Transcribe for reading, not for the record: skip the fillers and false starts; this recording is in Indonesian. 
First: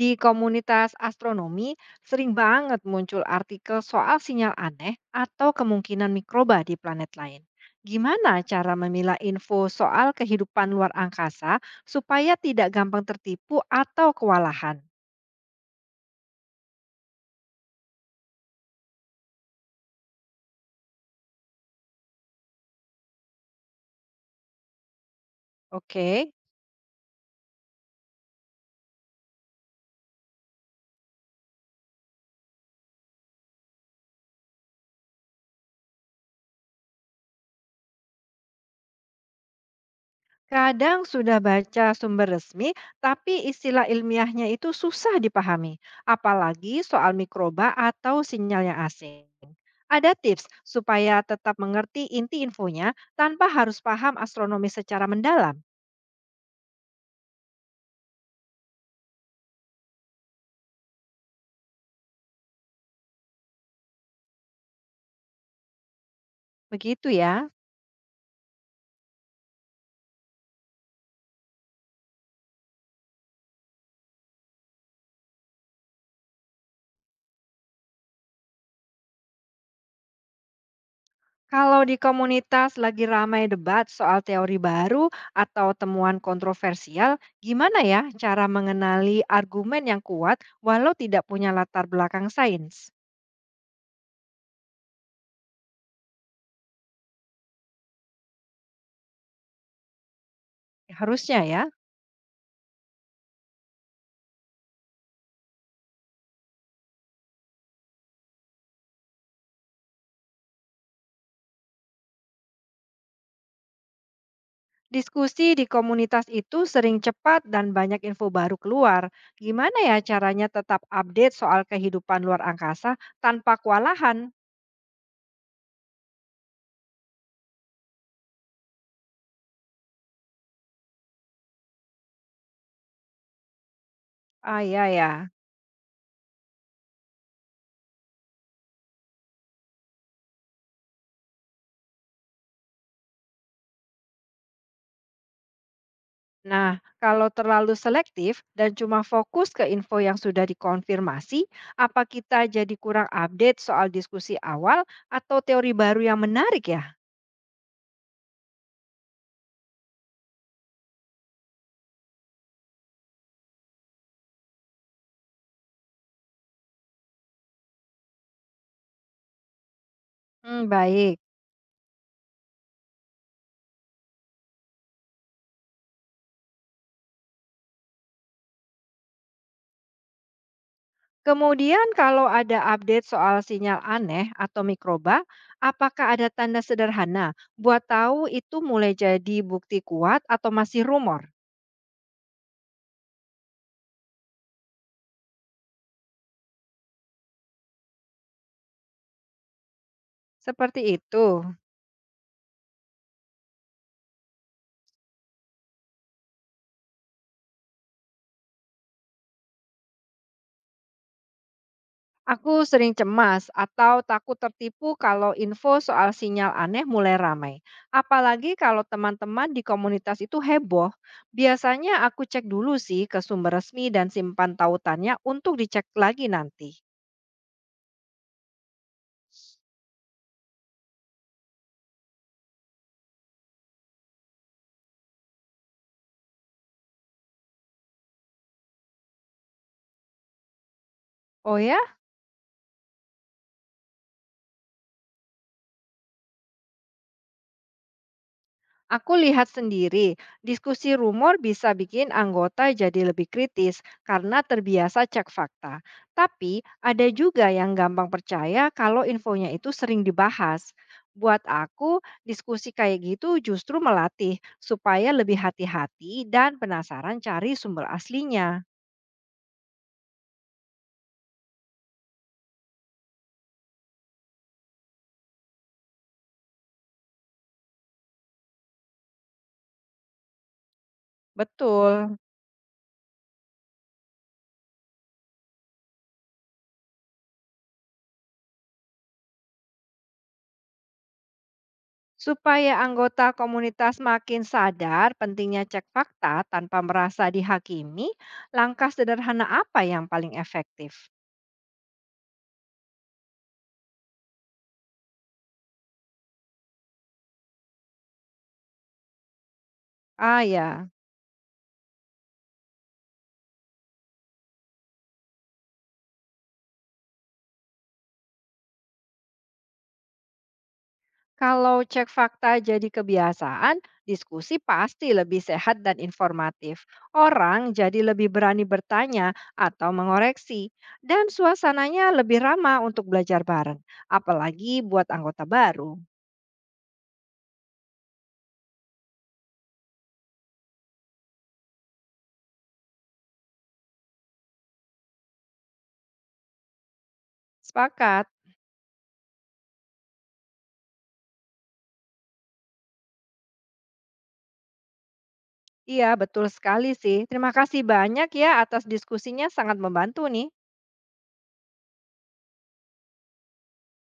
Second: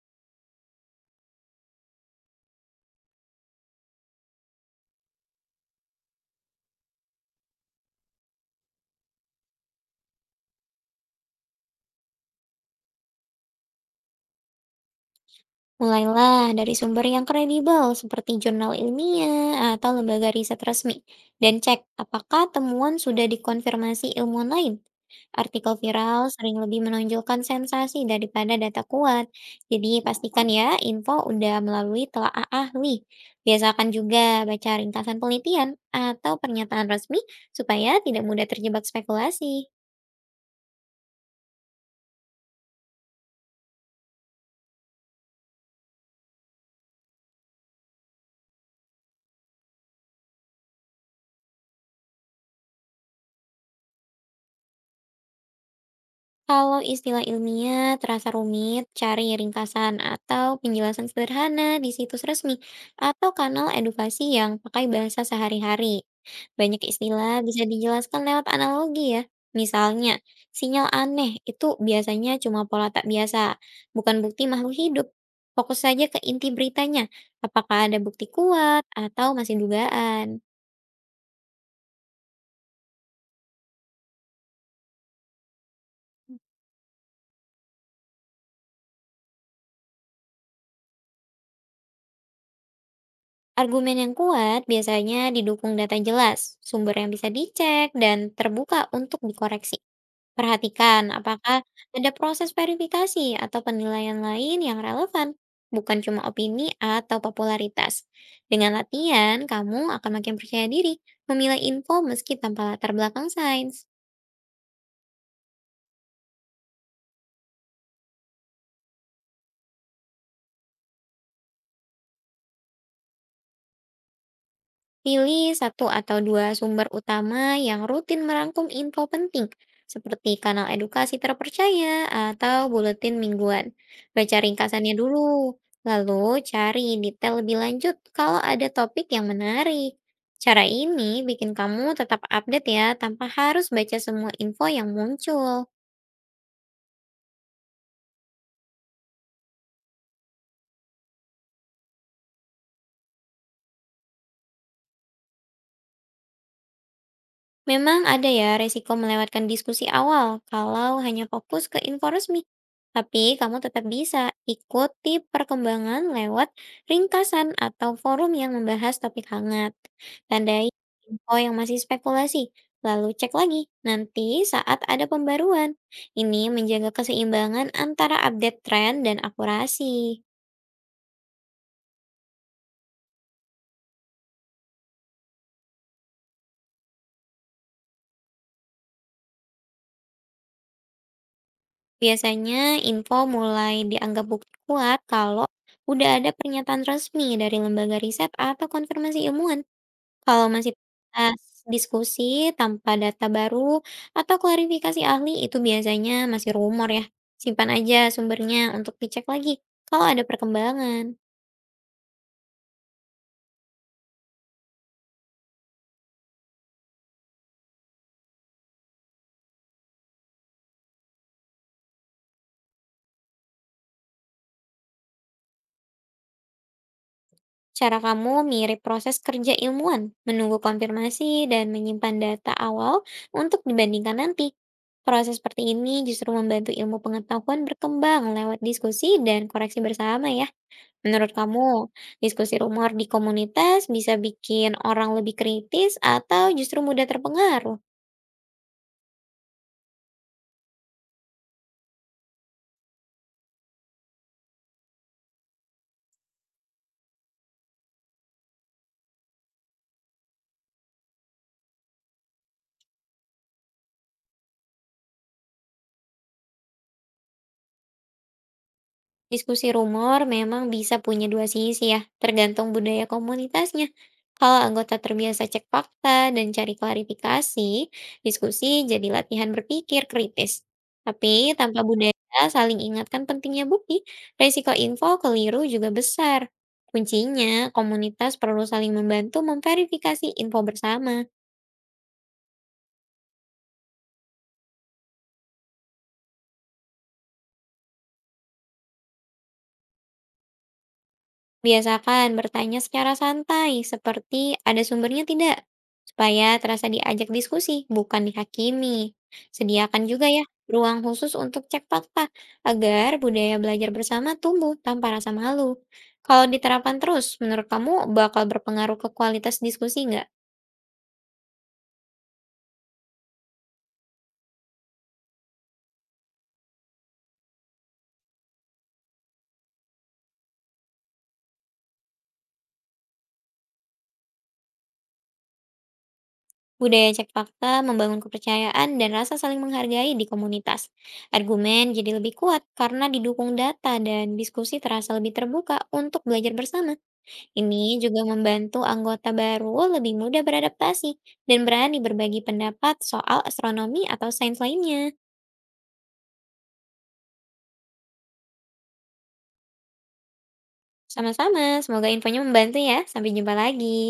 Di komunitas astronomi, sering banget muncul artikel soal sinyal aneh atau kemungkinan mikroba di planet lain. Gimana cara memilah info soal kehidupan luar angkasa supaya tidak gampang tertipu atau kewalahan? Mulailah dari sumber yang kredibel seperti jurnal ilmiah atau lembaga riset resmi dan cek apakah temuan sudah dikonfirmasi ilmuwan lain. Artikel Oke. viral sering lebih menonjolkan sensasi daripada data kuat. Jadi pastikan ya info udah melalui telaah ahli. Biasakan juga baca ringkasan penelitian atau pernyataan resmi supaya tidak mudah terjebak spekulasi. Kadang sudah baca sumber resmi, tapi istilah ilmiahnya itu susah dipahami, apalagi soal mikroba atau sinyal yang asing. Ada tips supaya tetap mengerti inti infonya tanpa harus paham astronomi secara mendalam. Kalau istilah ilmiah terasa rumit, cari ringkasan atau penjelasan sederhana di situs resmi atau kanal edukasi yang pakai bahasa sehari-hari. Banyak Begitu istilah ya. bisa dijelaskan lewat analogi ya. Misalnya, sinyal aneh itu biasanya cuma pola tak biasa, bukan bukti makhluk hidup. Fokus saja ke inti beritanya, apakah ada bukti kuat atau masih dugaan. Kalau di komunitas lagi ramai debat soal teori baru atau temuan kontroversial, gimana ya cara mengenali argumen yang kuat walau tidak punya latar belakang sains? Argumen yang kuat biasanya didukung data jelas, sumber yang bisa dicek, dan terbuka untuk dikoreksi. Perhatikan Harusnya ya. apakah ada proses verifikasi atau penilaian lain yang relevan, bukan cuma opini atau popularitas. Dengan latihan, kamu akan makin percaya diri memilih info meski tanpa latar belakang sains. Diskusi di komunitas itu sering cepat dan banyak info baru keluar. Gimana ya caranya tetap update soal kehidupan luar angkasa tanpa kewalahan? Pilih satu atau dua sumber utama yang rutin merangkum info penting, seperti kanal edukasi terpercaya atau buletin mingguan. Baca Ah, ya, ringkasannya ya. dulu, lalu cari detail lebih lanjut kalau ada topik yang menarik. Cara ini bikin kamu tetap update ya, tanpa harus baca semua info yang muncul. Nah, kalau terlalu selektif dan cuma fokus ke info yang sudah dikonfirmasi, apa kita jadi kurang update soal diskusi awal atau teori baru yang menarik ya? Memang ada ya resiko melewatkan diskusi awal kalau hanya fokus ke info resmi. Tapi kamu tetap bisa ikuti perkembangan lewat ringkasan atau forum yang membahas topik hangat. Hmm, Tandai baik. info yang masih spekulasi, lalu cek lagi nanti saat ada pembaruan. Ini menjaga keseimbangan antara update tren dan akurasi. Kemudian kalau ada update soal sinyal aneh atau mikroba, apakah ada tanda sederhana buat tahu itu mulai jadi bukti kuat atau masih rumor? Biasanya info mulai dianggap bukti kuat kalau udah ada pernyataan resmi dari lembaga riset atau konfirmasi ilmuwan. Kalau masih Seperti itu. terbatas diskusi tanpa data baru atau klarifikasi ahli itu biasanya masih rumor ya. Simpan aja sumbernya untuk dicek lagi kalau ada perkembangan. Aku sering cemas atau takut tertipu kalau info soal sinyal aneh mulai ramai. Apalagi kalau teman-teman di komunitas itu heboh. Biasanya aku cek dulu sih ke sumber resmi dan simpan tautannya untuk dicek lagi nanti. Cara kamu mirip proses kerja ilmuwan, menunggu konfirmasi dan menyimpan data awal untuk dibandingkan nanti. Proses seperti ini justru membantu ilmu pengetahuan berkembang lewat diskusi dan koreksi bersama ya. Menurut Oh ya, kamu, diskusi rumor di komunitas bisa bikin orang lebih kritis atau justru mudah terpengaruh? aku lihat sendiri, diskusi rumor bisa bikin anggota jadi lebih kritis karena terbiasa cek fakta. Tapi ada juga yang gampang percaya kalau infonya itu sering dibahas. Buat aku, diskusi kayak gitu justru melatih supaya lebih hati-hati dan penasaran cari sumber aslinya. Diskusi rumor memang bisa punya dua sisi ya, tergantung budaya komunitasnya. Kalau anggota terbiasa cek fakta dan cari klarifikasi, diskusi jadi latihan berpikir kritis. Tapi tanpa Betul. budaya saling ingatkan pentingnya bukti, resiko info keliru juga besar. Kuncinya, komunitas perlu saling membantu memverifikasi info bersama. Supaya anggota komunitas makin sadar pentingnya cek fakta tanpa merasa dihakimi, langkah sederhana apa yang paling efektif? Biasakan bertanya secara santai, seperti ada sumbernya tidak, supaya terasa diajak diskusi, bukan dihakimi. Sediakan juga Ah ya ya, ruang khusus untuk cek fakta, agar budaya belajar bersama tumbuh tanpa rasa malu. Kalau diterapkan terus, menurut kamu bakal berpengaruh ke kualitas diskusi nggak? kalau cek fakta jadi kebiasaan, diskusi pasti lebih sehat dan informatif. Orang jadi lebih berani bertanya atau mengoreksi, dan suasananya lebih ramah untuk belajar bareng, apalagi buat anggota baru. Budaya cek fakta membangun kepercayaan dan rasa saling menghargai di komunitas. Argumen jadi lebih kuat karena didukung data dan diskusi terasa lebih terbuka untuk belajar bersama. Ini juga Sepakat. membantu anggota baru lebih mudah beradaptasi dan berani berbagi pendapat soal astronomi atau sains lainnya. Iya, betul sekali sih. Terima kasih banyak ya atas diskusinya, sangat membantu nih. Sama-sama, semoga infonya membantu ya. Sampai jumpa lagi.